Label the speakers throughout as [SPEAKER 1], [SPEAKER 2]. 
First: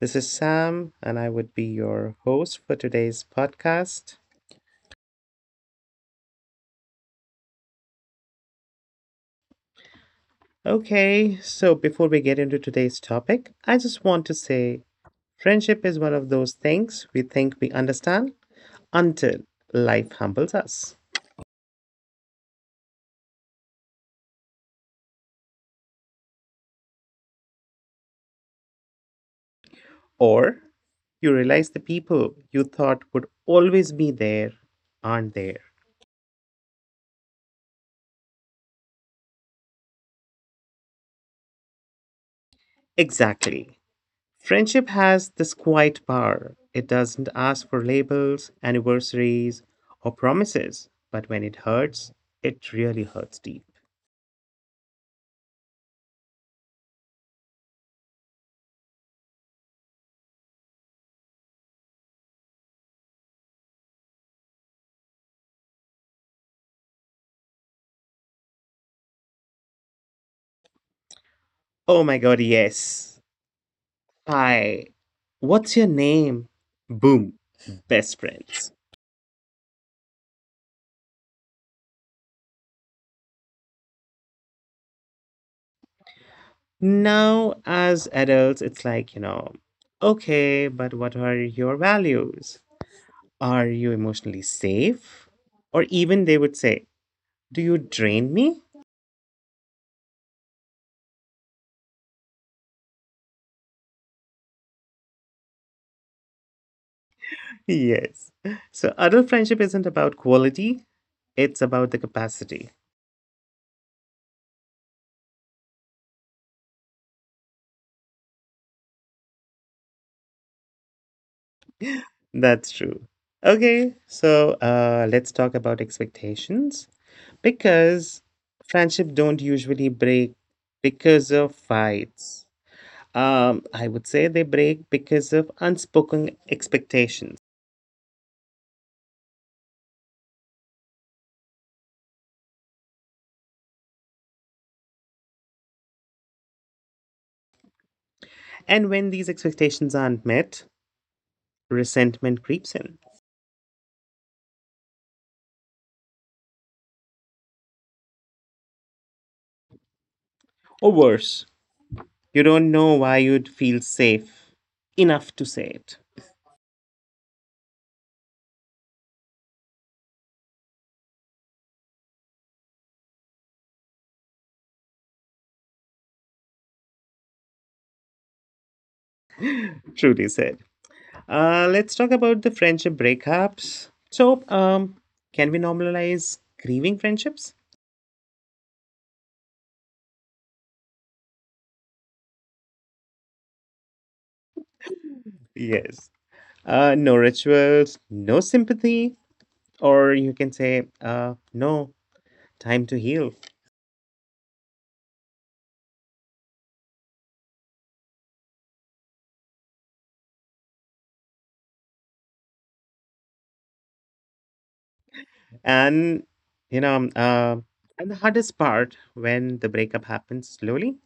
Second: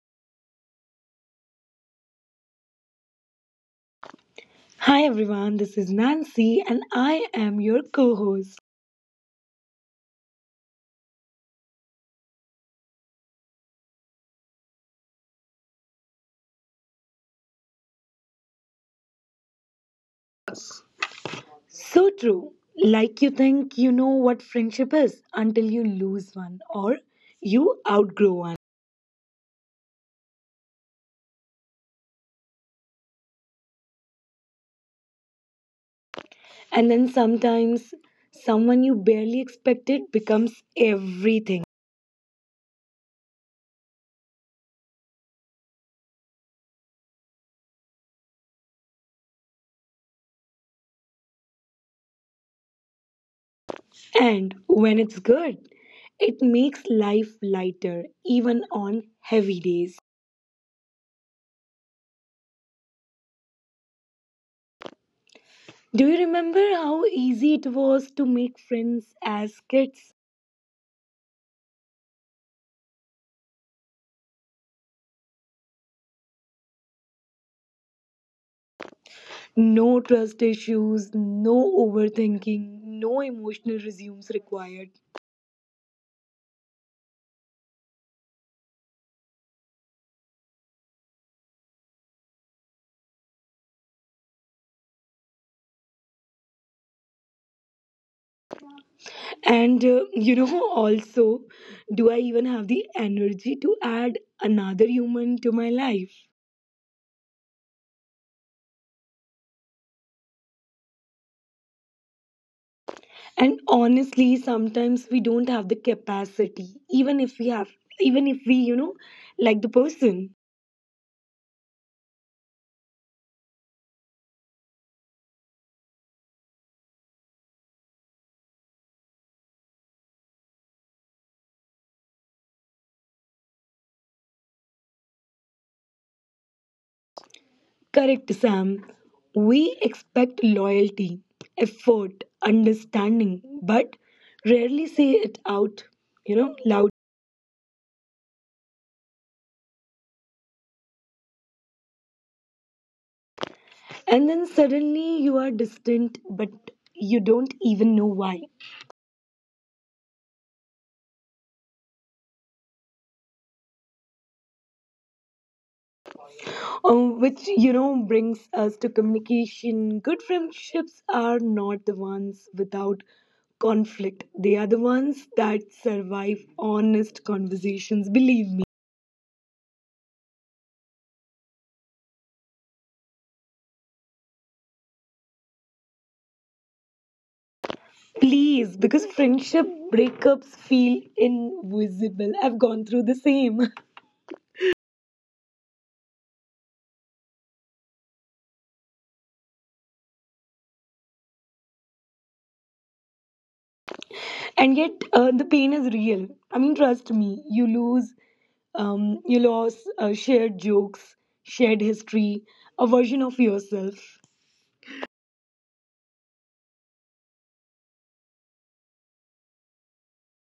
[SPEAKER 1] This is Sam, and I would be your host for today's podcast.
[SPEAKER 2] Hi everyone, this is Nancy and I am your co host.
[SPEAKER 1] Okay, so before we get into today's topic, I just want to say friendship is one of those things we think we understand until life humbles us.
[SPEAKER 2] So true. Like you think you know what friendship is until you lose one or you outgrow one.
[SPEAKER 1] Or you realize the people you thought would always be there aren't there.
[SPEAKER 2] And then sometimes someone you barely expected becomes everything.
[SPEAKER 1] Exactly. Friendship has this quiet power. It doesn't ask for labels, anniversaries, or promises, but when it hurts, it really hurts deep.
[SPEAKER 2] And when it's good, it makes life lighter even on heavy days. Do you remember how easy it was to make friends as kids?
[SPEAKER 1] Oh my god, yes. Hi. What's your name? Boom. Best friends.
[SPEAKER 2] No trust issues, no overthinking, no emotional resumes required.
[SPEAKER 1] Now, as adults, it's like, okay, but what are your values? Are you emotionally safe? Or even they would say, do you drain me?
[SPEAKER 2] And also, do I even have the energy to add another human to my life?
[SPEAKER 1] Yes. So adult friendship isn't about quality, it's about the capacity.
[SPEAKER 2] And honestly, sometimes we don't have the capacity, even if we have, even if we, like the person.
[SPEAKER 1] That's true. Let's talk about expectations because friendship don't usually break because of fights. I would say they break because of unspoken expectations.
[SPEAKER 2] Correct, Sam. We expect loyalty, effort, understanding, but rarely say it out, loudly.
[SPEAKER 1] And when these expectations aren't met, resentment creeps in.
[SPEAKER 2] And then suddenly you are distant, but you don't even know why.
[SPEAKER 1] Or worse, you don't know why you'd feel safe enough to say it.
[SPEAKER 2] Which brings us to communication. Good friendships are not the ones without conflict, they are the ones that survive honest conversations, believe me.
[SPEAKER 1] Truly said. Let's talk about the friendship breakups. So can we normalize grieving friendships?
[SPEAKER 2] Please, because friendship breakups feel invisible. I've gone through the same.
[SPEAKER 1] Yes. No rituals, no sympathy, or you can say, no time to heal.
[SPEAKER 2] And yet, the pain is real. I mean, trust me, you lost shared jokes, shared history, a version of yourself.
[SPEAKER 1] And you know, um, uh, and the hardest part when the breakup happens slowly,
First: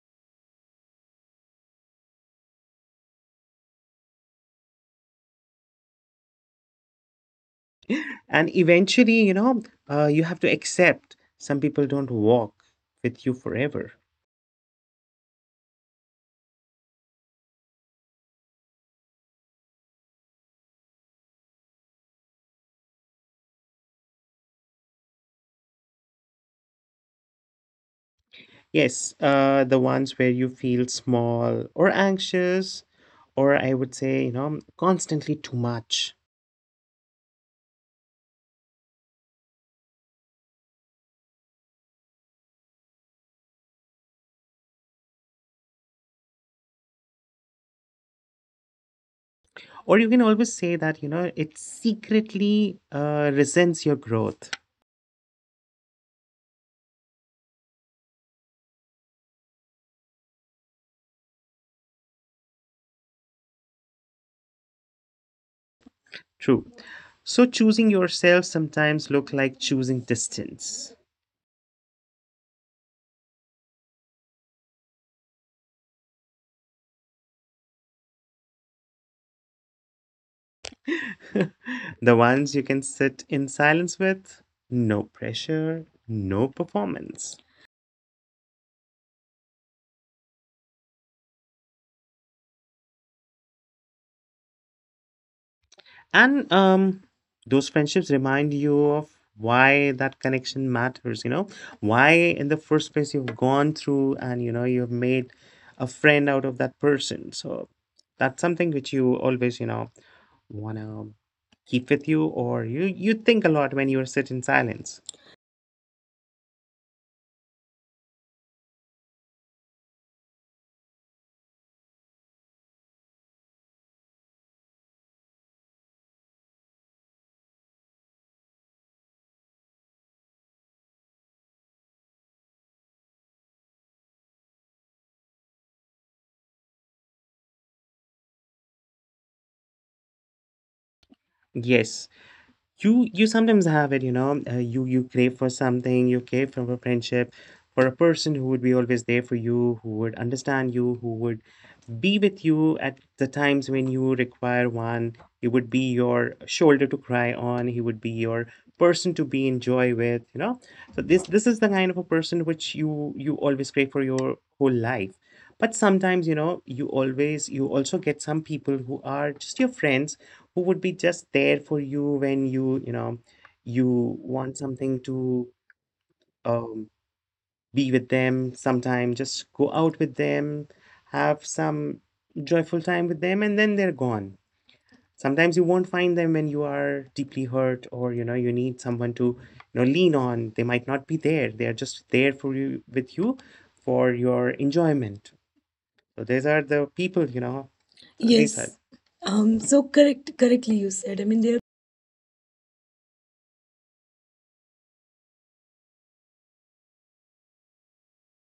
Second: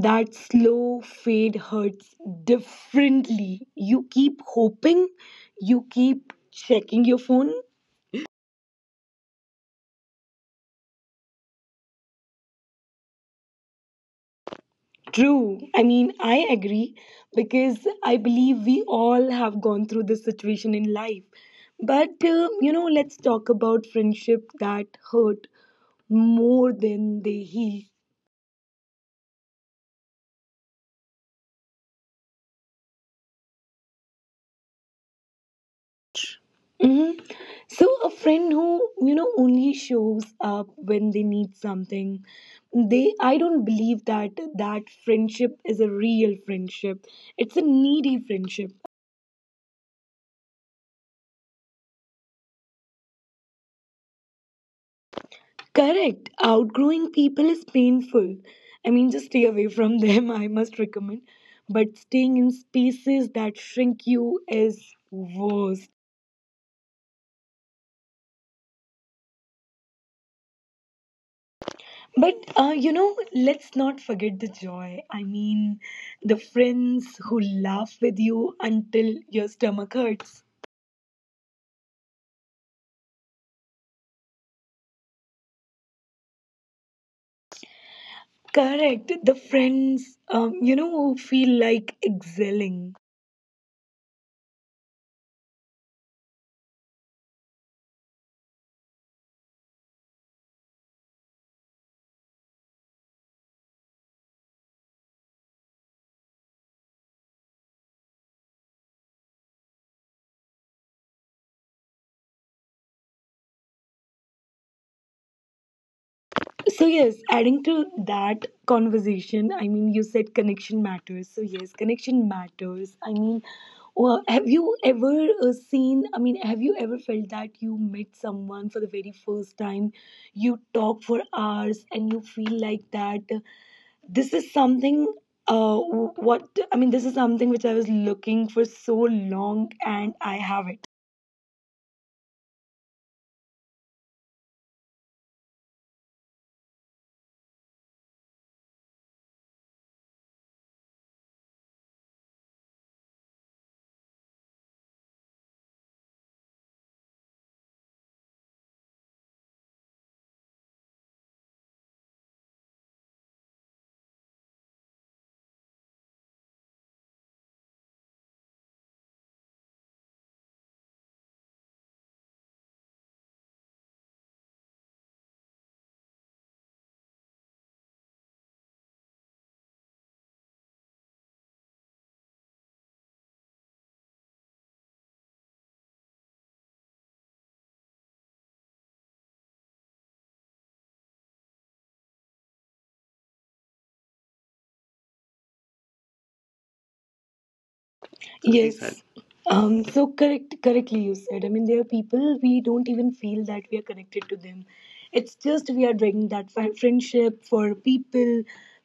[SPEAKER 2] That slow fade hurts differently. You keep hoping, you keep checking your phone.
[SPEAKER 1] and eventually, you have to accept some people don't walk with you forever.
[SPEAKER 2] True. I mean, I agree because I believe we all have gone through this situation in life. But, let's talk about friendship that hurt more than they heal.
[SPEAKER 1] Yes, the ones where you feel small or anxious, or I would say, you know, constantly too much.
[SPEAKER 2] Hmm. So a friend who only shows up when they need something, they I don't believe that that friendship is a real friendship. It's a needy friendship.
[SPEAKER 1] Or you can always say that, you know, it secretly resents your growth.
[SPEAKER 2] Correct. Outgrowing people is painful. I mean, just stay away from them. I must recommend. But staying in spaces that shrink you is worse.
[SPEAKER 1] True. So choosing yourself sometimes look like choosing distance.
[SPEAKER 2] But let's not forget the joy. I mean, the friends who laugh with you until your stomach hurts.
[SPEAKER 1] The ones you can sit in silence with, no pressure, no performance.
[SPEAKER 2] Correct. The friends, who feel like excelling.
[SPEAKER 1] And those friendships remind you of why that connection matters, why in the first place you've gone through and you've made a friend out of that person. So that's something which you always want to keep with you, or you think a lot when you sit in silence.
[SPEAKER 2] So, yes, adding to that conversation, I mean, you said connection matters. So, yes, connection matters. I mean, well, have you ever felt that you met someone for the very first time? You talk for hours and you feel like that this is something. Uh, what I mean, this is something which I was looking for so long, and I have it.
[SPEAKER 1] Yes. You sometimes have it, you know. You crave for something. You crave for a friendship, for a person who would be always there for you, who would understand you, who would be with you at the times when you require one. He would be your shoulder to cry on. He would be your person to be in joy with. You know. So this is the kind of a person which you always crave for your whole life. But sometimes, you know, you also get some people who are just your friends who would be just there for you when you want something to, um, be with them sometime, just go out with them, have some joyful time with them, and then they're gone. Sometimes you won't find them when you are deeply hurt, or, you know, you need someone to, you know, lean on. They might not be there. They are just there for you, with you, for your enjoyment. So these are the people, you know,
[SPEAKER 2] You
[SPEAKER 1] these are.
[SPEAKER 2] Yes.
[SPEAKER 1] Yes.
[SPEAKER 2] Um,
[SPEAKER 1] Um,
[SPEAKER 2] so
[SPEAKER 1] so
[SPEAKER 2] correct,
[SPEAKER 1] correct
[SPEAKER 2] correctly
[SPEAKER 1] correctly
[SPEAKER 2] you
[SPEAKER 1] you
[SPEAKER 2] said. I
[SPEAKER 1] said. I
[SPEAKER 2] mean,
[SPEAKER 1] mean,
[SPEAKER 2] there
[SPEAKER 1] they
[SPEAKER 2] are
[SPEAKER 1] are
[SPEAKER 2] people we don't even feel that we are connected to them. It's just we are doing that for friendship, for people,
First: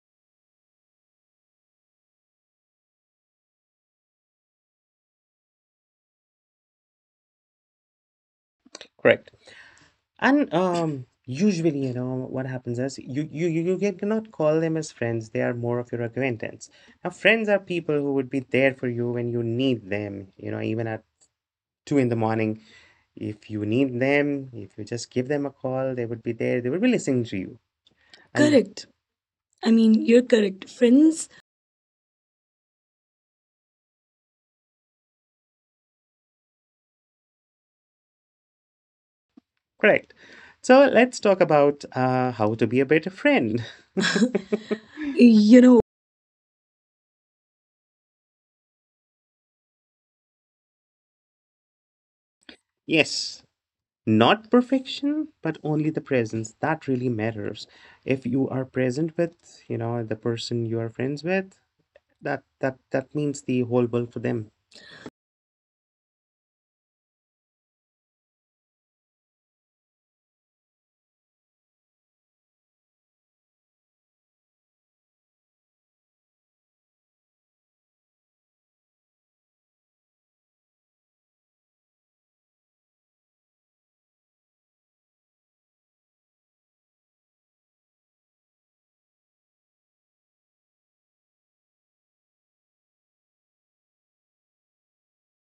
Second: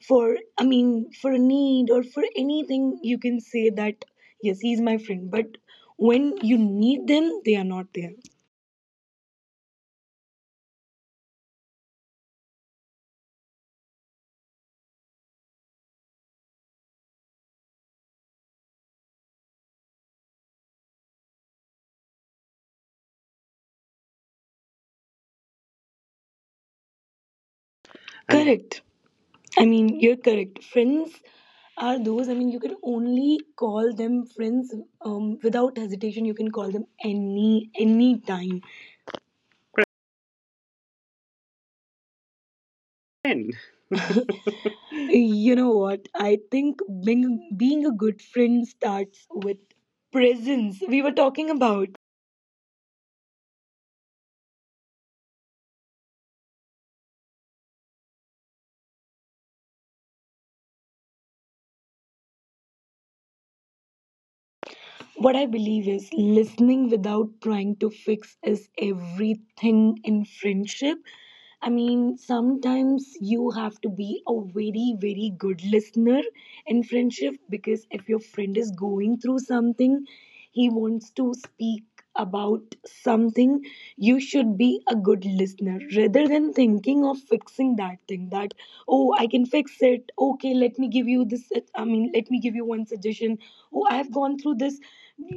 [SPEAKER 2] for I mean, for a need or for anything. You can say that yes, he's my friend, but when you need them, they are not there.
[SPEAKER 1] correct. And usually, what happens is you cannot call them as friends. They are more of your acquaintance. Now, friends are people who would be there for you when you need them. You know, even at two in the morning, if you need them, if you just give them a call, they would be there. They would be listening to you. And
[SPEAKER 2] And Correct.
[SPEAKER 1] correct.
[SPEAKER 2] I
[SPEAKER 1] I mean,
[SPEAKER 2] mean, you're
[SPEAKER 1] you're correct.
[SPEAKER 2] correct. Friends
[SPEAKER 1] Friends,
[SPEAKER 2] are those. I mean, you can only call them friends without hesitation. You can call them any time.
[SPEAKER 1] correct. So let's talk about how to be a better friend.
[SPEAKER 2] You
[SPEAKER 1] You
[SPEAKER 2] know
[SPEAKER 1] know,
[SPEAKER 2] what? I think being a good friend starts with presence. We were talking about
[SPEAKER 1] yes, not perfection but only the presence that really matters. If you are present with, you know, the person you are friends with, that means the whole world for them.
[SPEAKER 2] what I believe is listening without trying to fix is everything in friendship. I mean, sometimes you have to be a very, very good listener in friendship, because if your friend is going through something, he wants to speak about something, you should be a good listener rather than thinking of fixing that thing that, oh, I can fix it. Okay, let me give you this. I mean, let me give you one suggestion. Oh, I've gone through this.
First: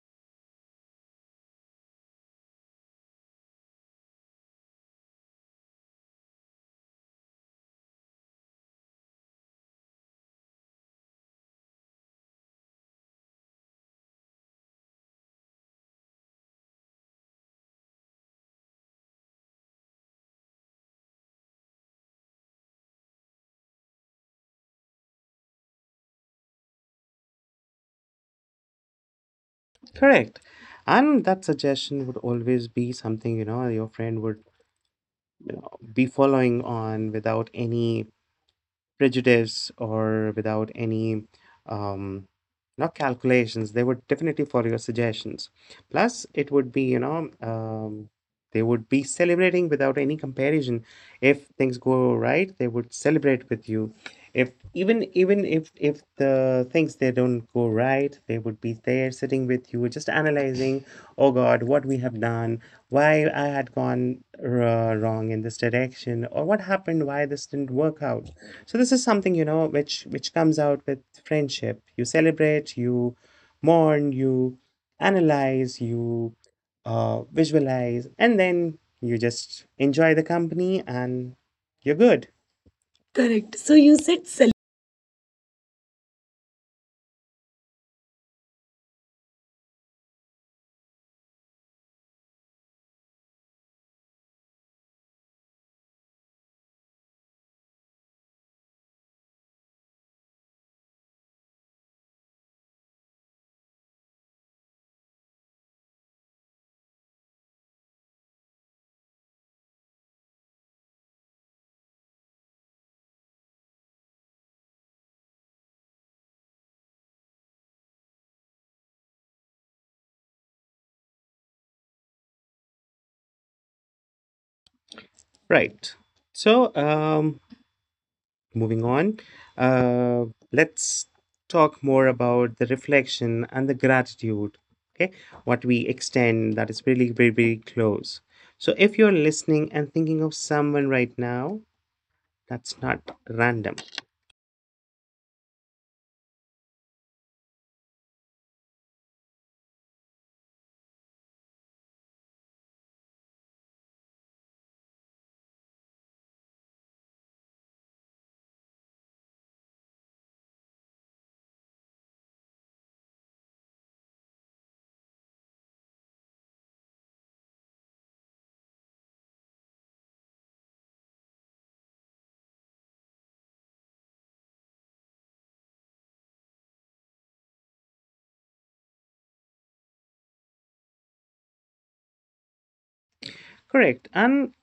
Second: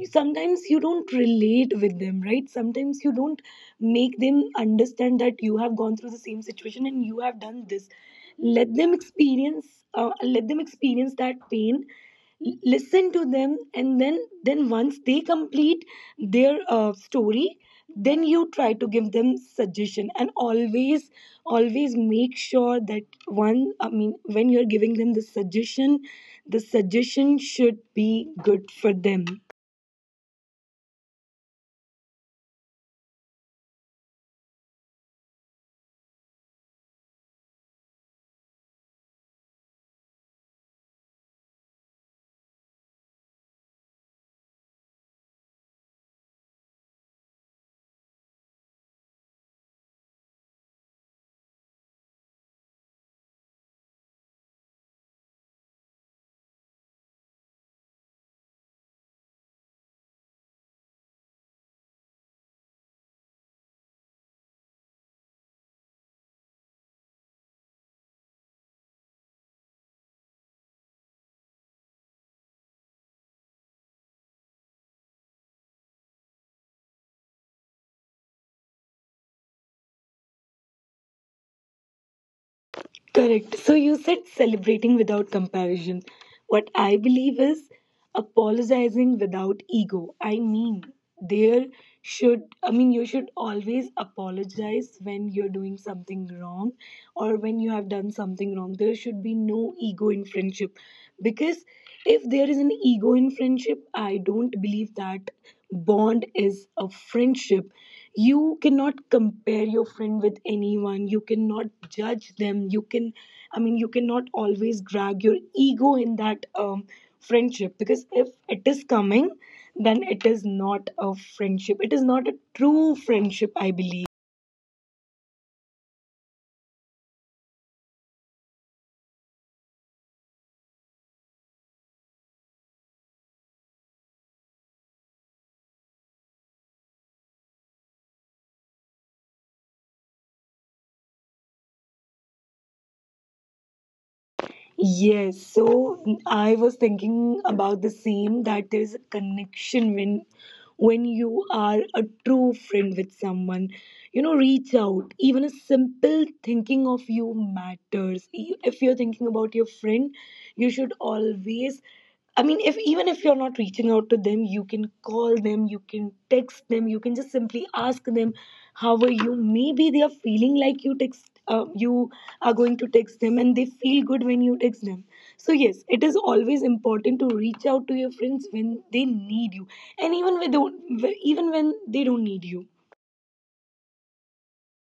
[SPEAKER 2] Sometimes you don't relate with them, right? Sometimes you don't make them understand that you have gone through the same situation and you have done this. Let them experience. Let them experience that pain. Listen to them, and then once they complete their story, then you try to give them suggestion, and always make sure that one I mean, when you're giving them the suggestion should be good for them.
[SPEAKER 1] Correct. And that suggestion would always be something, you know, your friend would, you know, be following on without any prejudice or without any, um, not calculations. They would definitely follow your suggestions. Plus it would be you know um, they would be celebrating without any comparison. If things go right, they would celebrate with you. If, even if the things they don't go right, they would be there sitting with you just analyzing, oh god, what we have done, why I had gone wrong in this direction, or what happened, why this didn't work out. So this is something, you know, which comes out with friendship. You celebrate, you mourn, you analyze, you, visualize, and then you just enjoy the company and you're good.
[SPEAKER 2] Correct.
[SPEAKER 1] Correct.
[SPEAKER 2] So
[SPEAKER 1] So
[SPEAKER 2] you
[SPEAKER 1] you
[SPEAKER 2] said
[SPEAKER 1] said
[SPEAKER 2] celebrating without comparison. What I believe is apologizing without ego. I mean, there you should always apologize when you're doing something wrong or when you have done something wrong. There should be no ego in friendship, because if there is an ego in friendship, I don't believe that bond is a friendship. You cannot compare your friend with anyone, you cannot judge them, you can I mean, you cannot always drag your ego in that friendship, because if it is coming, then it is not a friendship, it is not a true friendship, I believe.
[SPEAKER 1] right. So um, Moving on, uh, let's talk more about the reflection and the gratitude. Okay, what we extend that is really very, very close. So if you're listening and thinking of someone right now, that's not random.
[SPEAKER 2] Yes, so I was thinking about the same, that there is a connection when you are a true friend with someone. You know, reach out. Even a simple thinking of you matters. If you're thinking about your friend, you should always I mean, if even if you're not reaching out to them, you can call them, you can text them, you can just simply ask them, "How are you?" Maybe they are feeling like you are going to text them, and they feel good when you text them. So yes, it is always important to reach out to your friends when they need you, and even when they don't need you.
[SPEAKER 1] Correct. And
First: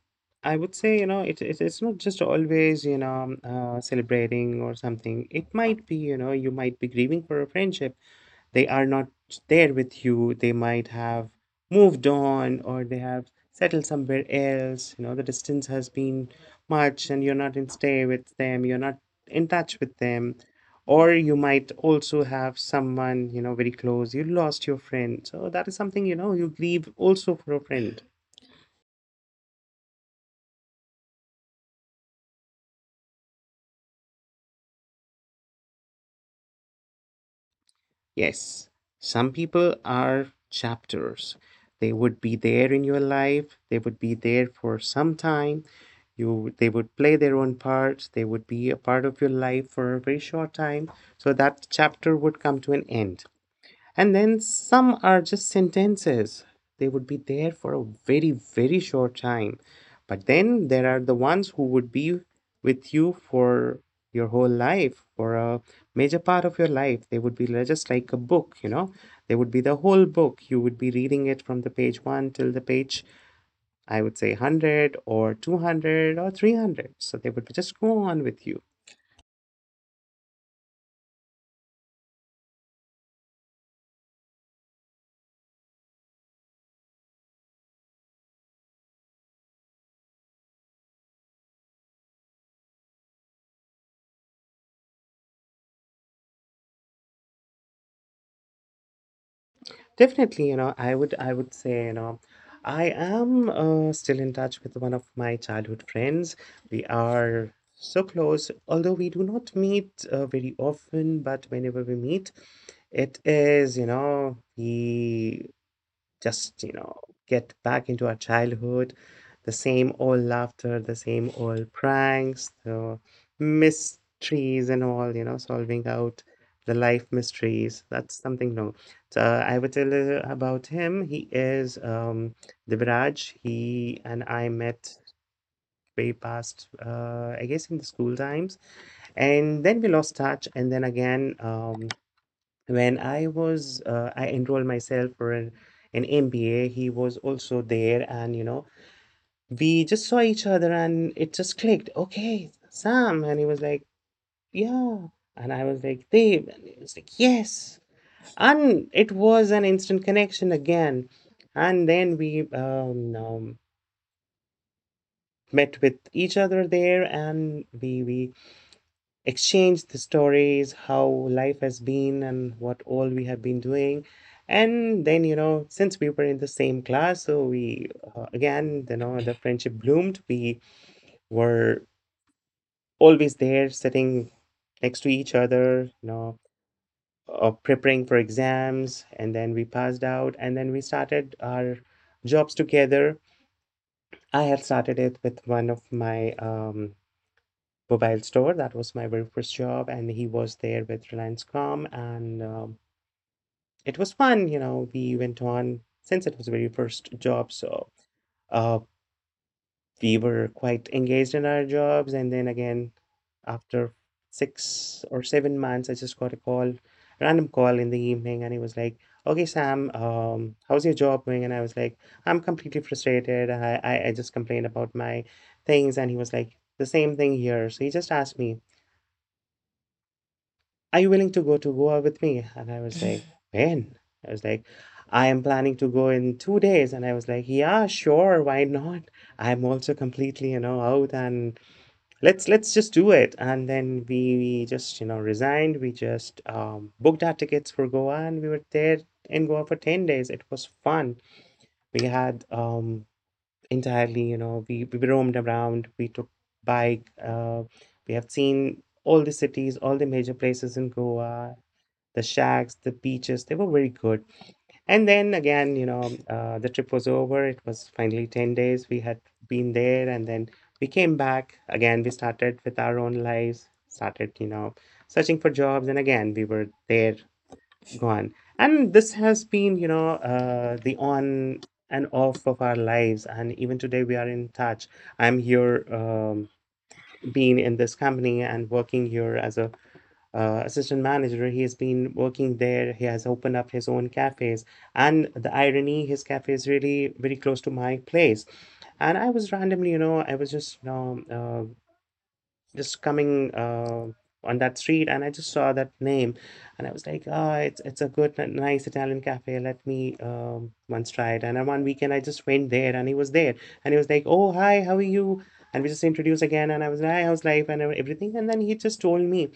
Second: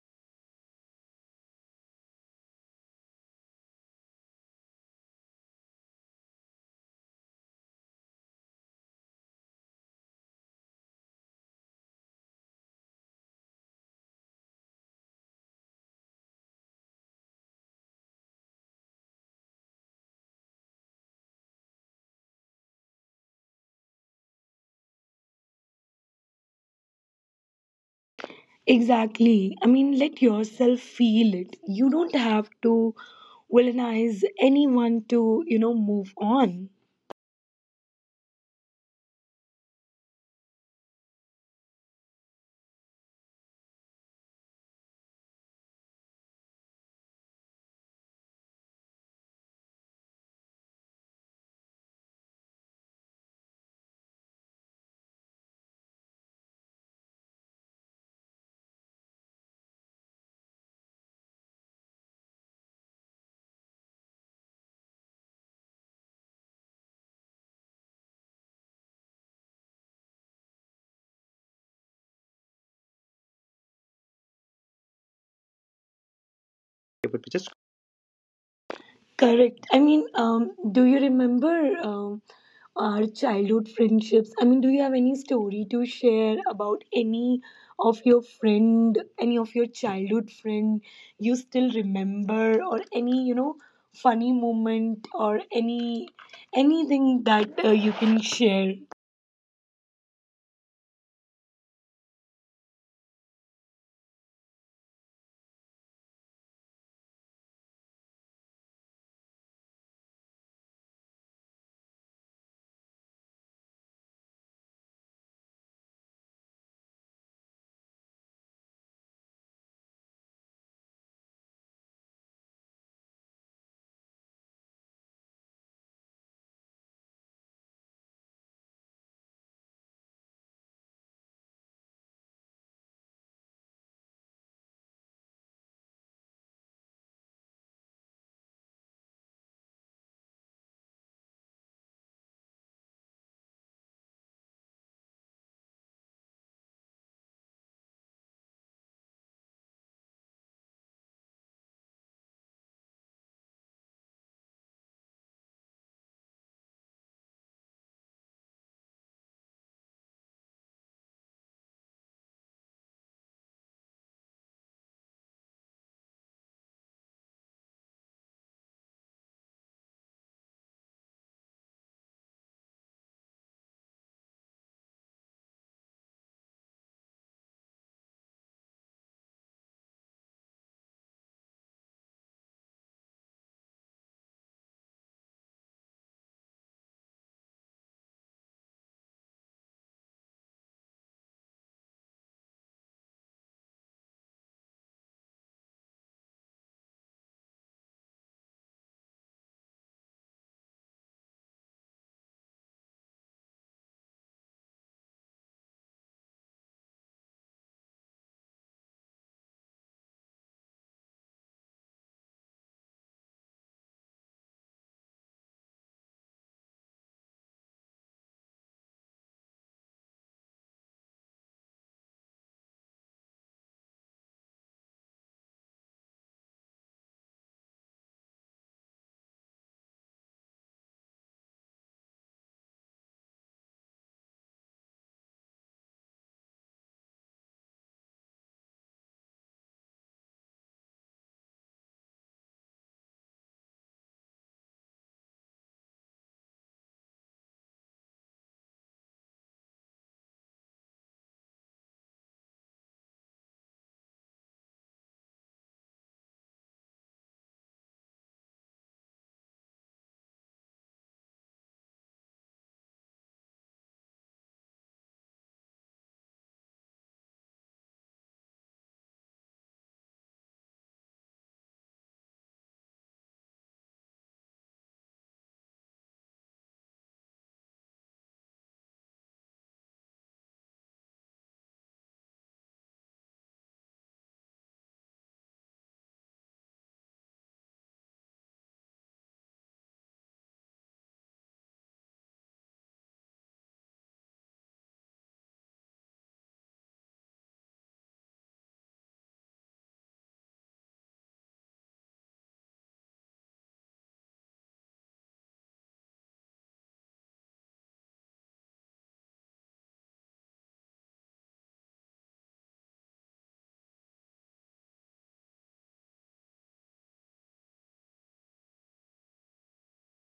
[SPEAKER 1] I would say, you know, it's not just always, you know, celebrating or something. It might be, you know, you might be grieving for a friendship. They are not there with you. They might have moved on, or they have settled somewhere else. You know, the distance has been much, and you're not in stay with them. You're not in touch with them. Or you might also have someone, you know, very close. You lost your friend. So that is something, you know, you grieve also for a friend.
[SPEAKER 2] Exactly. I mean, let yourself feel it. You don't have to villainize anyone to move on.
[SPEAKER 1] Yes, some people are chapters. They would be there in your life. They would be there for some time. You, they would play their own parts. They would be a part of your life for a very short time. So that chapter would come to an end. And then some are just sentences. They would be there for a very, very short time. But then there are the ones who would be with you for your whole life, for a major part of your life. They would be just like a book, you know? They would be the whole book. You would be reading it from the page one till the page, I would say 100 or 200 or 300.
[SPEAKER 2] But
[SPEAKER 1] So
[SPEAKER 2] we
[SPEAKER 1] they would
[SPEAKER 2] just.
[SPEAKER 1] just go on with you.
[SPEAKER 2] Correct. I mean, do you remember our childhood friendships? I mean, do you have any story to share about any of your friend, any of your childhood friend you still remember, or any funny moment, or anything that you can share?
[SPEAKER 1] Definitely, you know, I would say, you know, I am still in touch with one of my childhood friends. We are so close, although we do not meet very often, but whenever we meet, it is, you know, we just get back into our childhood, the same old laughter, the same old pranks, the mysteries and all, you know, solving out the life mysteries. That's something new. So I would tell you about him. He is Dibraj. He and I met way past, I guess, in the school times, and then we lost touch and then again when I was, I enrolled myself for an MBA. He was also there, and you know, we just saw each other, and it just clicked. Okay, Sam. And he was like, yeah. And I was like, Dave. And he was like, yes. And it was an instant connection again. And then we met with each other there, and we exchange the stories, how life has been, and what all we have been doing. And then, you know, since we were in the same class, so we, again, you know, the friendship bloomed. We were always there sitting next to each other, you know, preparing for exams. And then we passed out, and then we started our jobs together. I had started it with one of my mobile store. That was my very first job, and he was there with Reliance Com, and it was fun. You know, we went on. Since it was very first job, so, uh, we were quite engaged in our jobs. And then again, after 6 or 7 months, I just got a call, random call in the evening, and he was like, "Okay, Sam, how's your job going?" And I was like, "I'm completely frustrated. I just complained about my things," and he was like, "The same thing here." So he just asked me, are you willing to go to Goa with me? And I was like, when? I was like, I am planning to go in 2 days. And I was like, yeah, sure, why not? I'm also completely, you know, out, and let's just do it. And then we just, you know, resigned. We just, booked our tickets for Goa, and we were there in Goa for 10 days. It was fun. We had entirely, we roamed around. We took bike. We have seen all the cities, all the major places in Goa, the shacks, the beaches, they were very good. And then again, the trip was over. It was finally 10 days we had been there. And then we came back. Again, we started with our own lives, started, searching for jobs. And again, we were there, gone. And this has been, the on and off of our lives. And even today, we are in touch. I'm here. Been in this company and working here as a assistant manager. He has been working there. He has opened up his own cafes. And the irony, his cafe is really very close to my place. And I was randomly, I was just, just coming on that street and I just saw that name and I was like, oh, it's a good, nice Italian cafe. Let me once try it. And on one weekend, I just went there and he was there and he was like, oh, hi, how are you? And we just introduced again and I was like, hi, how's life and everything. And then he just told me,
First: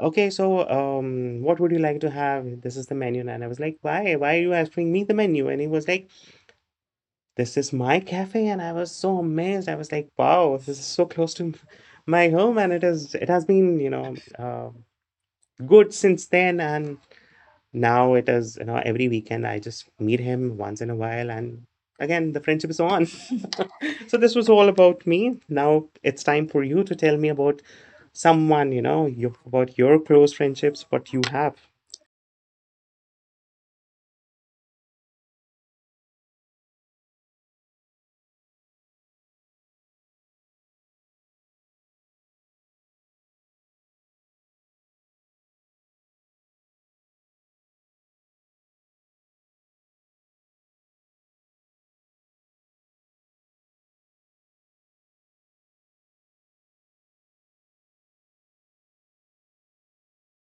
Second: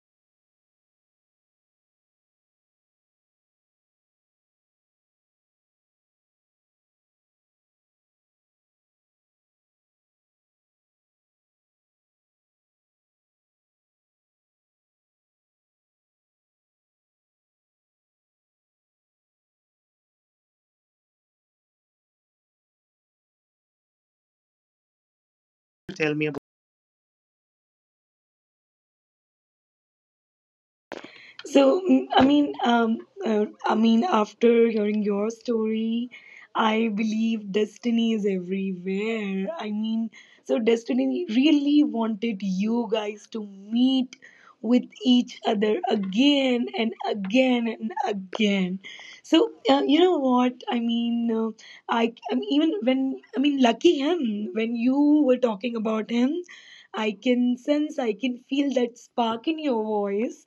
[SPEAKER 1] okay, so what would you like to have? This is the menu. And I was like, why? Why are you asking me the menu? And he was like, this is my cafe, and I was so amazed. I was like, wow, this is so close to my home, and it is. It has been, good since then, and now it is. You know, every weekend I just meet him once in a while, and again the friendship is on. So this was all about me. Now
[SPEAKER 2] Tell me.
[SPEAKER 1] it's time for you to tell me about someone, about your close friendships, what you have.
[SPEAKER 2] So after hearing your story, I believe destiny is everywhere. I mean, so destiny really wanted you guys to meet with each other again and again and again. So you know what I mean? I mean, even when I mean, lucky him when you were talking about him. I can sense, I can feel that spark in your voice.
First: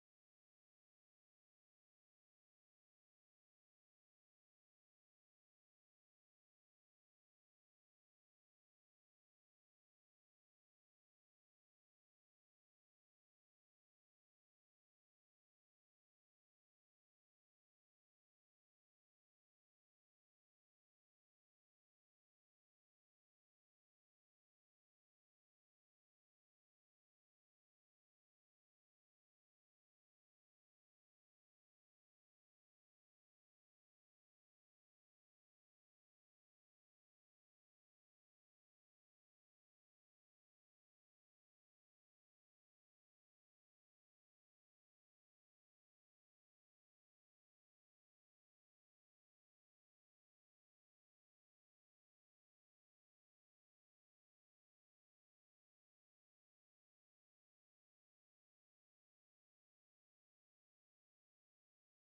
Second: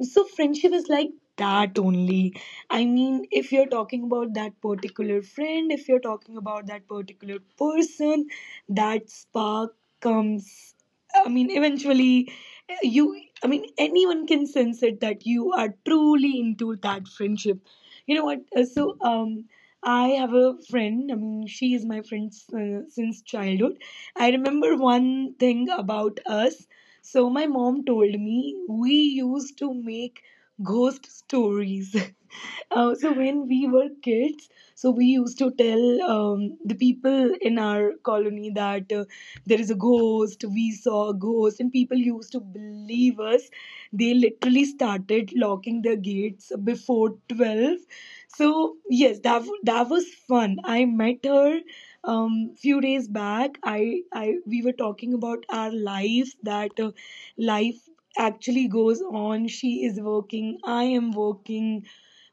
[SPEAKER 2] So friendship is like that only. I mean, if you're talking about that particular friend, if you're talking about that particular person, that spark comes, I mean, eventually. You I mean Anyone can sense it that you are truly into that friendship. You know what, I have a friend. I mean, she is my friend since childhood. I remember one thing about us. So my mom told me we used to make ghost stories. So when we were kids, so we used to tell the people in our colony that there is a ghost, we saw a ghost, and people used to believe us. They literally started locking their gates before 12. So yes, that was fun. I met her few days back. I, we were talking about our lives, that life actually goes on. She is working, I am working.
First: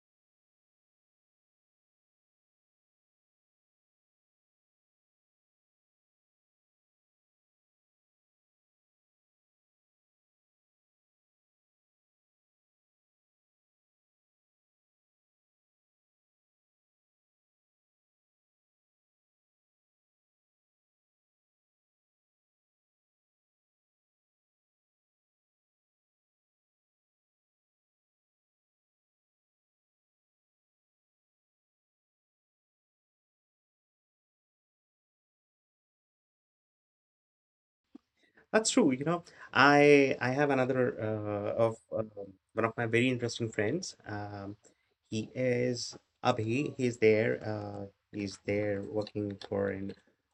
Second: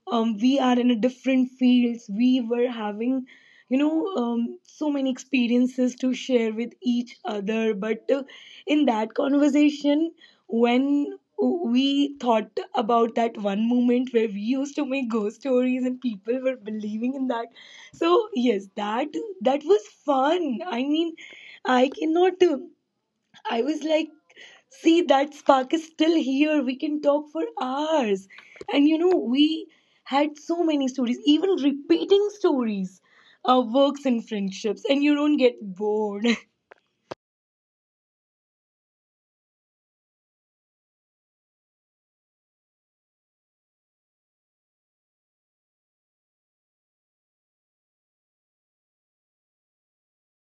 [SPEAKER 2] We are in a different fields. We were having so many experiences to share with each other. But in that conversation, when we thought about that one moment where we used to make ghost stories and people were believing in that. So yes, that was fun. I mean, I cannot I was like, see, that spark is still here. We can talk for hours. And you know, we had so many stories, even repeating stories, works and friendships, and you don't get bored.
[SPEAKER 1] That's true. I have another of one of my very interesting friends. He is Abhi. He's there. He's there working for an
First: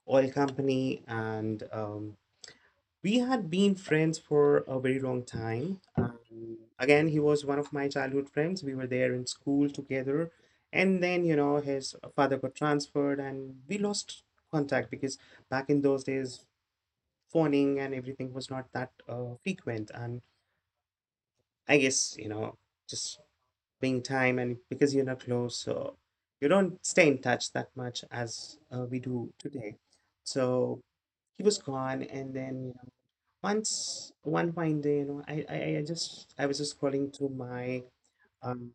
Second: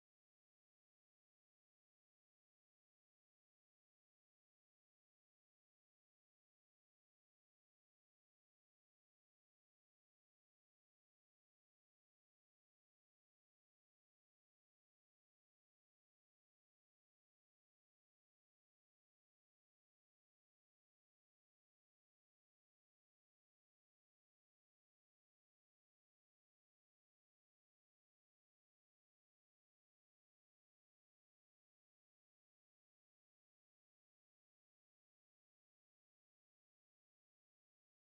[SPEAKER 1] oil company, and we had been friends for a very long time. Again, he was one of my childhood friends. We were there in school together, and then you know his father got transferred, and we lost contact because back in those days phoning and everything was not that frequent. And I guess, you know, just being time and because you're not close, so you don't stay in touch that much as we do today. So he was gone. And then, once one fine day, I was just scrolling through um,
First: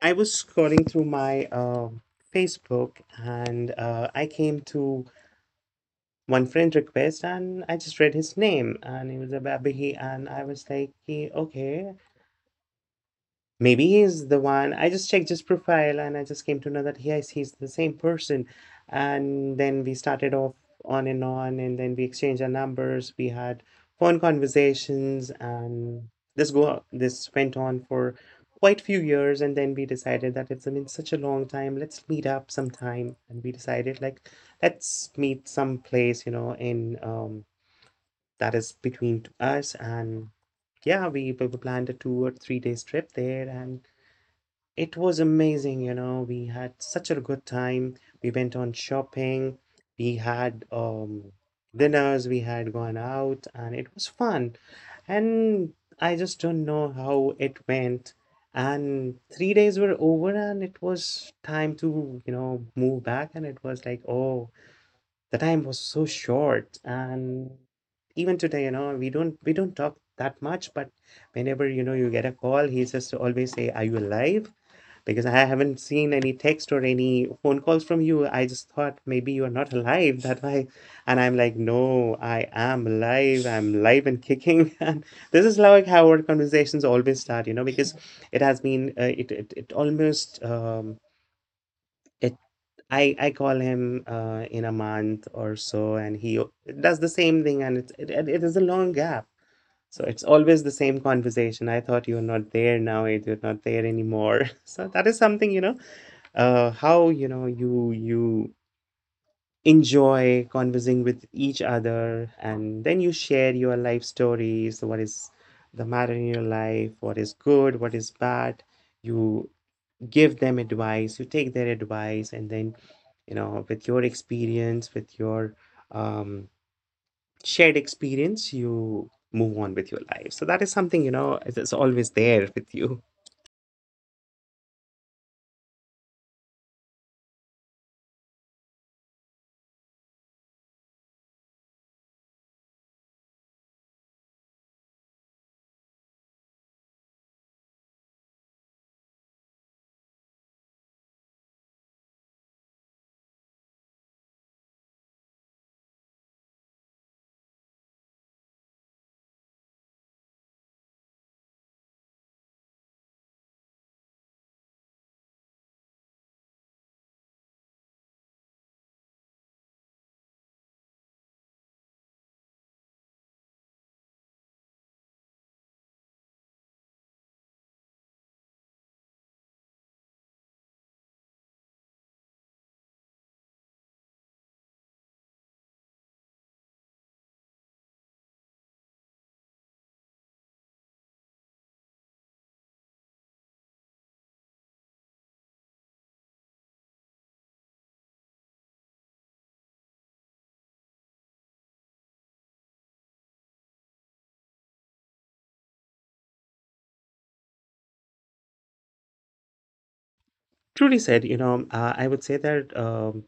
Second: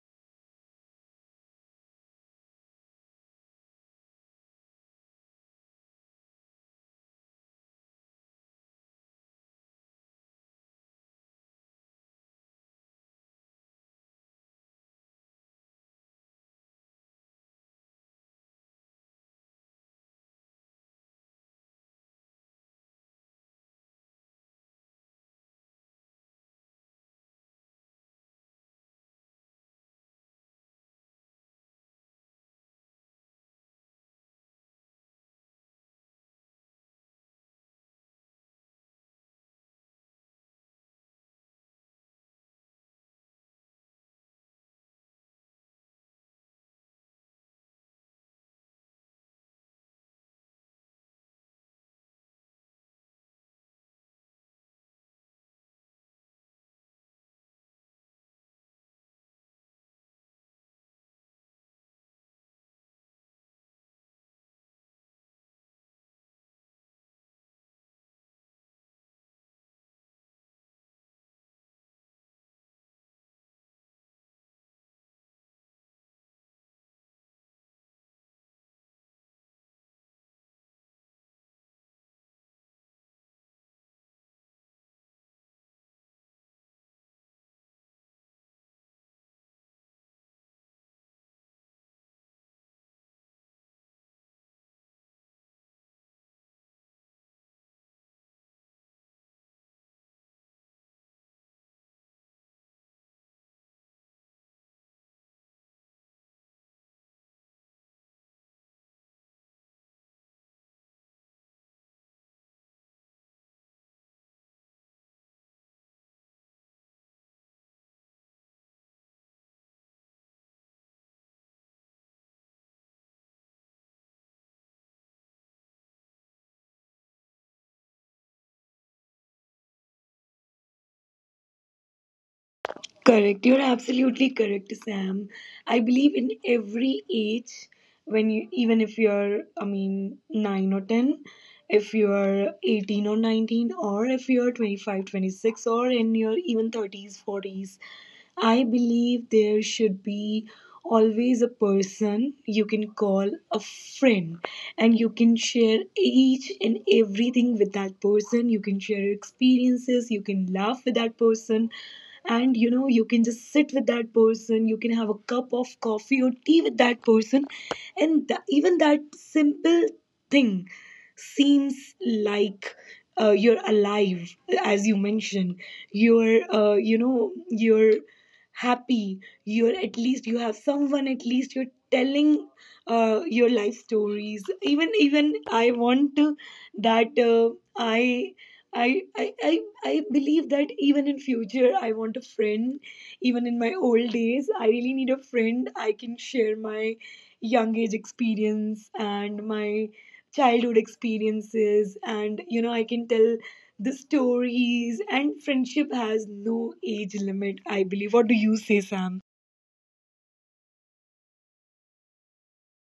[SPEAKER 1] my Facebook, and I came to one friend request and I just read his name and it was a Babihi and I was like, "He- okay, maybe he's the one." I just checked his profile and I just came to know that yes, he's the same person. And then we started off on and on, and then we exchanged our numbers. We had phone conversations, and this went on for quite few years, and then we decided that it's been such a long time. Let's meet up sometime, and we decided like, let's meet someplace, you know in that is between us. And yeah, we planned a 2 or 3 days trip there, and it was amazing. You know, we had such a good time. We went on shopping, we had dinners, we had gone out, and it was fun. And I just don't know how it went, and 3 days were over and it was time to, you know, move back. And it was like, oh, the time was so short. And even today, you know, we don't talk that much, but whenever, you know, you get a call, he just always say are you alive? Because I haven't seen any text or any phone calls from you. I just thought maybe you are not alive. That why. And I'm like, no, I am alive, I'm live and kicking. And this is like how our conversations always start, you know, because it has been it, it it almost I call him in a month or so, and he does the same thing, and it's it, it it is a long gap. So it's always the same conversation. I thought you're not there now, it you're not there anymore. So that is something, how you know you enjoy conversing with each other, and then you share your life stories. What is the matter in your life? What is good? What is bad? You give them advice, you take their advice, and then, you know, with your experience, with your um, shared experience, you move on with your life. So that is something, you know, it is always there with you.
[SPEAKER 2] Correct. You're absolutely correct, Sam. I believe in every age, even if you're, I mean, 9 or 10, if you're 18 or 19, or if you're 25, 26, or in your even 30s, 40s, I believe there should be always a person you can call a friend, and you can share each and everything with that person. You can share your experiences, you can laugh with that person, and you know you can just sit with that person, you can have a cup of coffee or tea with that person, and even that simple thing seems like you're alive, as you mentioned. You're happy, you're at least you have someone, at least you're telling your life stories. Even I want to that I, I I believe that even in future I want a friend. Even in my old days, I really need a friend. I can share my young age experience and my childhood experiences, and you know I can tell the stories. And friendship has no age limit, I believe. What do you say, Sam?
[SPEAKER 1] Truly said. You know, I would say that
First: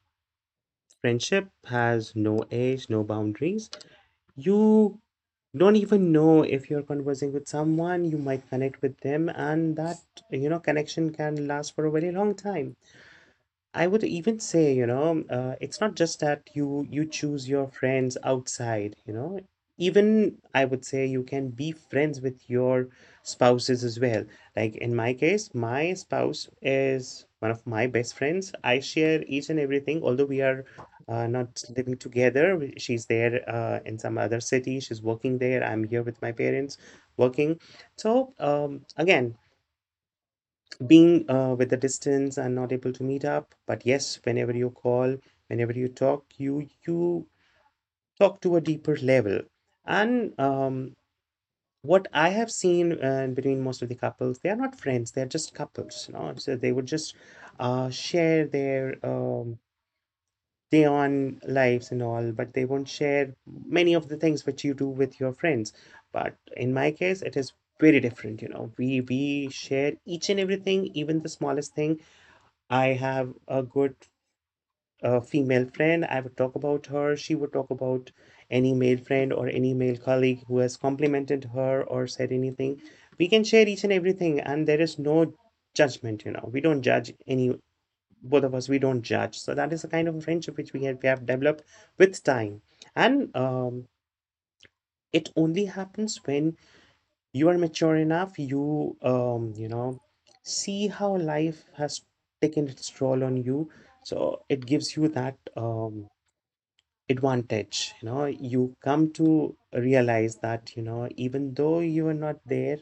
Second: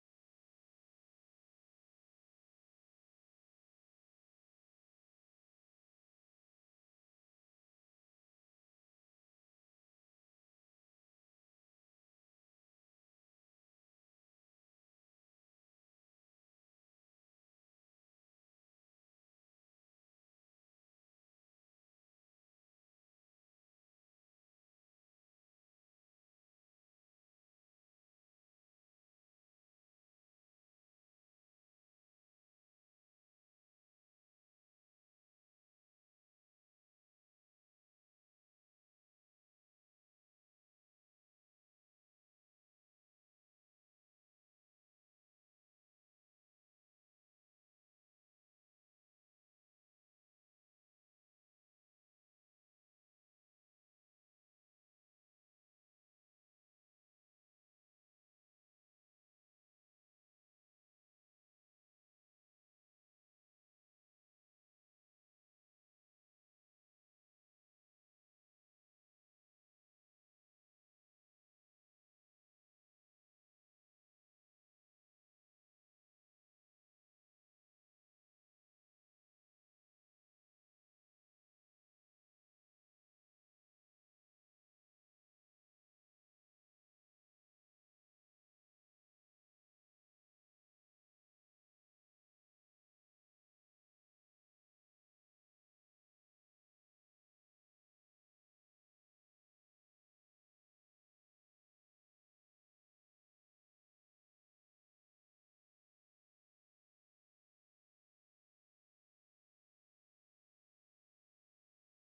[SPEAKER 1] friendship has no age, no boundaries. You don't even know if you're conversing with someone, you might connect with them, and that, you know, connection can last for a very long time. I would even say, it's not just that you choose your friends outside, you know. Even I would say you can be friends with your spouses as well. Like in my case, my spouse is one of my best friends. I share each and everything, although we are not living together. She's there in some other city. She's working there. I'm here with my parents working. So again, being with the distance and not able to meet up, but yes, whenever you call, whenever you talk, you talk to a deeper level. And what I have seen, between most of the couples, they are not friends, they are just couples, you know. So they would just share their day on lives and all, but they won't share many of the things which you do with your friends. But in my case, it is very different. You know, we share each and everything, even the smallest thing. I have a good female friend. I would talk about her. She would talk about any male friend or any male colleague who has complimented her or said anything. We can share each and everything, and there is no judgment, you know. We don't judge any, both of us, we don't judge. So that is a kind of friendship which we have developed with time. And it only happens when you are mature enough, you you know, see how life has taken its toll on you. So it gives you that advantage, you know. You come to realize that, you know, even though you are not there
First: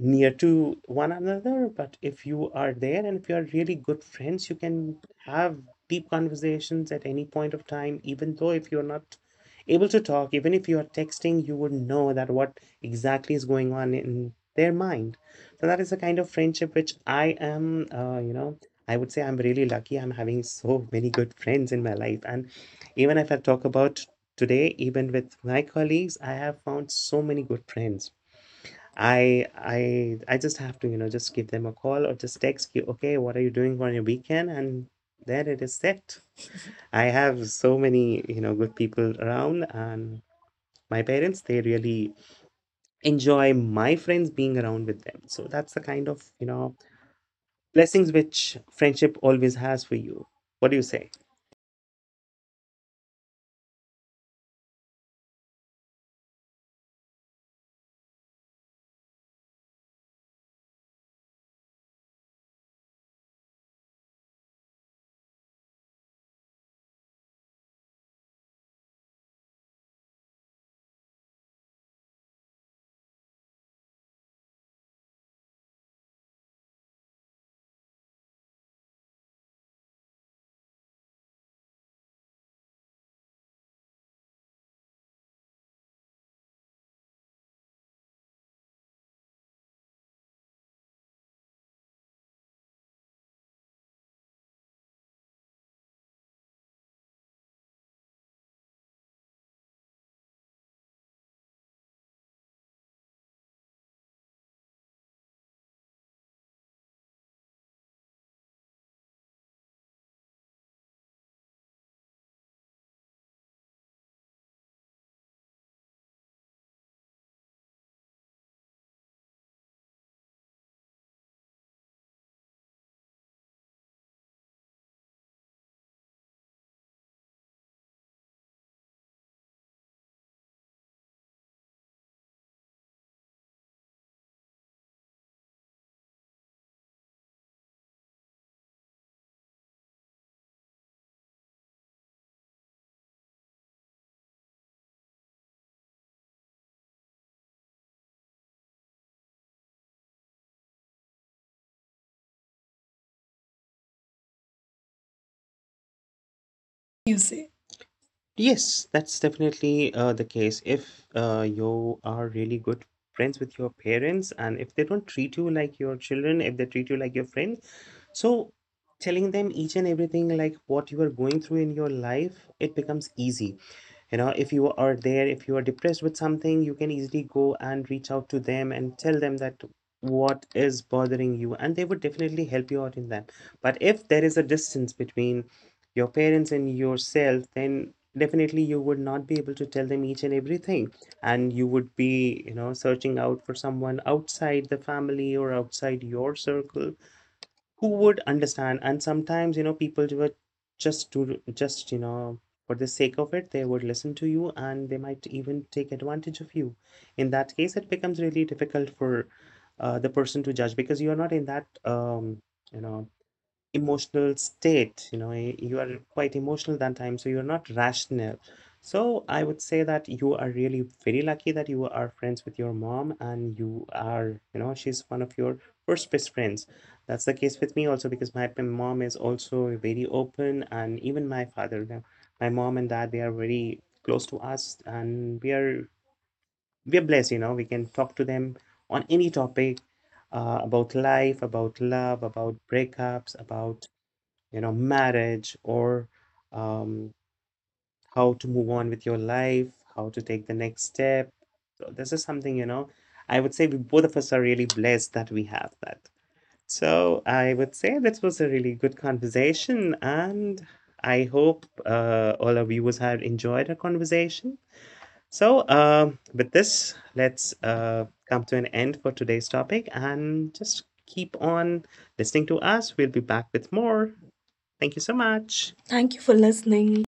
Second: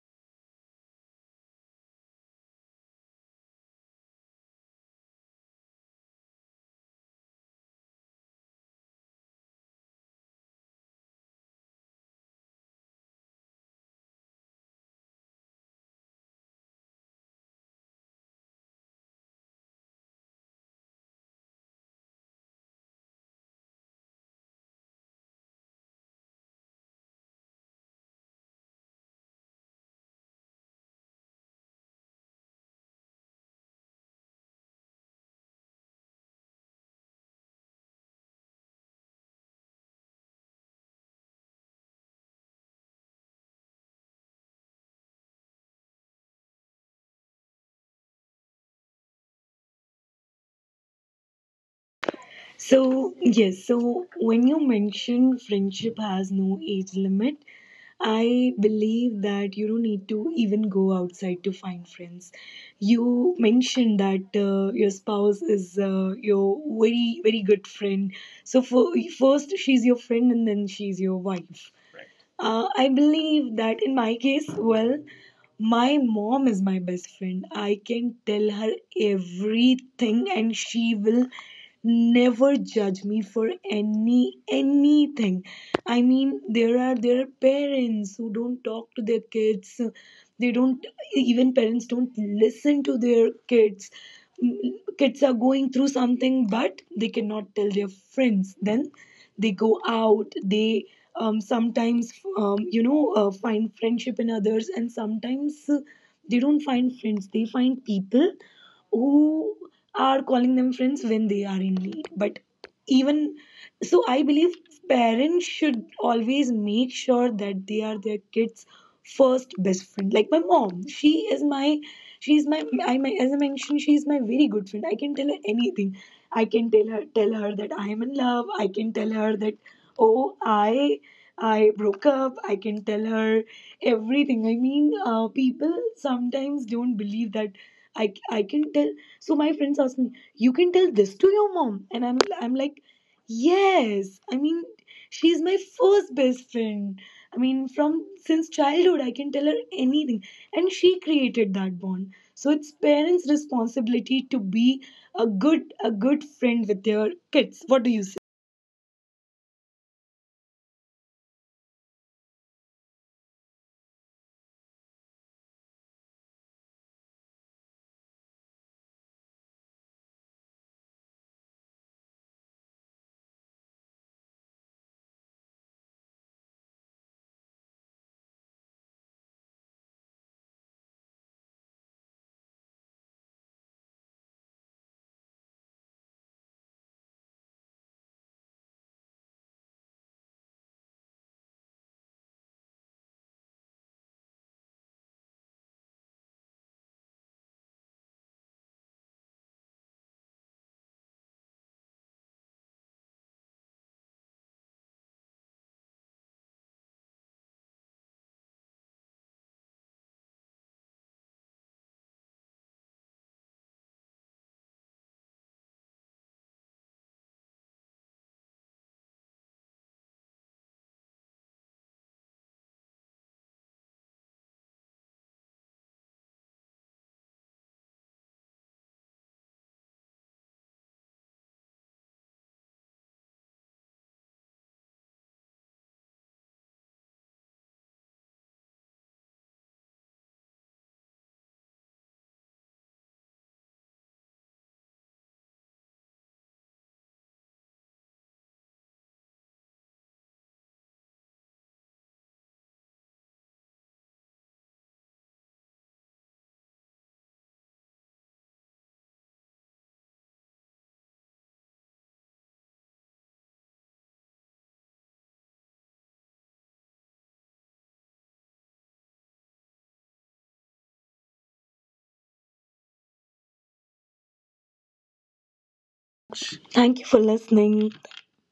[SPEAKER 1] near to one another, but if you are there and if you are really good friends, you can have deep conversations at any point of time, even though if you're not able to talk, even if you are texting, you would know that what exactly is going on in their mind. So that is the kind of friendship which I am, you know, I would say, I'm really lucky. I'm having so many good friends in my life. And even if I talk about today, even with my colleagues, I have found so many good friends. I just have to, you know, just give them a call or just text you, okay, what are you doing on your weekend? And there it is set. I have so many, you know, good people around, and my parents, they really enjoy my friends being around with them. So that's the kind of, you know, blessings which friendship always has for you. What do you say?
[SPEAKER 2] So, yes, so when you mention friendship has no age limit, I believe that you don't need to even go outside to find friends. You mentioned that your spouse is your very, very good friend. So, first, she's your friend, and then she's your wife. Right. I believe that in my case, well, my mom is my best friend. I can tell her everything, and she will never judge me for anything. I mean, there are parents who don't talk to their kids. They don't even parents don't listen to their kids. Kids are going through something, but they cannot tell their friends. Then they go out, they sometimes find friendship in others, and sometimes they don't find friends, they find people who are calling them friends when they are in need. But even so, I believe parents should always make sure that they are their kids first best friend. Like my mom, she is my I my as I mentioned, she is my very good friend. I can tell her anything, I can tell her that I am in love. I can tell her that oh, I broke up. I can tell her everything. I mean, people sometimes don't believe that i I can tell. So my friends ask me, you can tell this to your mom, and I'm like, yes, I mean, she's my first best friend. I mean, from since childhood, I can tell her anything, and she created that bond. So it's parents' responsibility to be a good friend with their kids. What do you
[SPEAKER 1] You
[SPEAKER 2] say?
[SPEAKER 1] say. Yes, that's definitely the case. If you are really good friends with your parents, and if they don't treat you like your children, if they treat you like your friend, so telling them each and everything, like what you are going through in your life, it becomes easy. You know, if you are there, if you are depressed with something, you can easily go and reach out to them and tell them that what is bothering you, and they would definitely help you out in that. But if there is a distance between your parents and yourself, then definitely you would not be able to tell them each and everything, and you would be, you know, searching out for someone outside the family or outside your circle who would understand. And sometimes, you know, people were just to just, you know, for the sake of it, they would listen to you, and they might even take advantage of you. In that case, it becomes really difficult for the person to judge, because you are not in that you know, emotional state. You know, you are quite emotional that time, so you're not rational. So I would say that you are really very lucky that you are friends with your mom, and you are, you know, she's one of your first best friends. That's the case with me also, because my mom is also very open, and even my father now, my mom and dad, they are very close to us, and we are blessed. You know, we can talk to them on any topic, about life, about love, about breakups, about, you know, marriage, or um, how to move on with your life, how to take the next step. So this is something, you know, I would say we both of us are really blessed that we have that. So I would say this was a really good conversation, and I hope all our viewers have enjoyed our conversation. So, with this, let's come to an end for today's topic and just keep on listening to us. We'll be back with more. Thank you so
[SPEAKER 2] Thank you
[SPEAKER 1] much.
[SPEAKER 2] for
[SPEAKER 1] Thank you for
[SPEAKER 2] listening.
[SPEAKER 1] listening.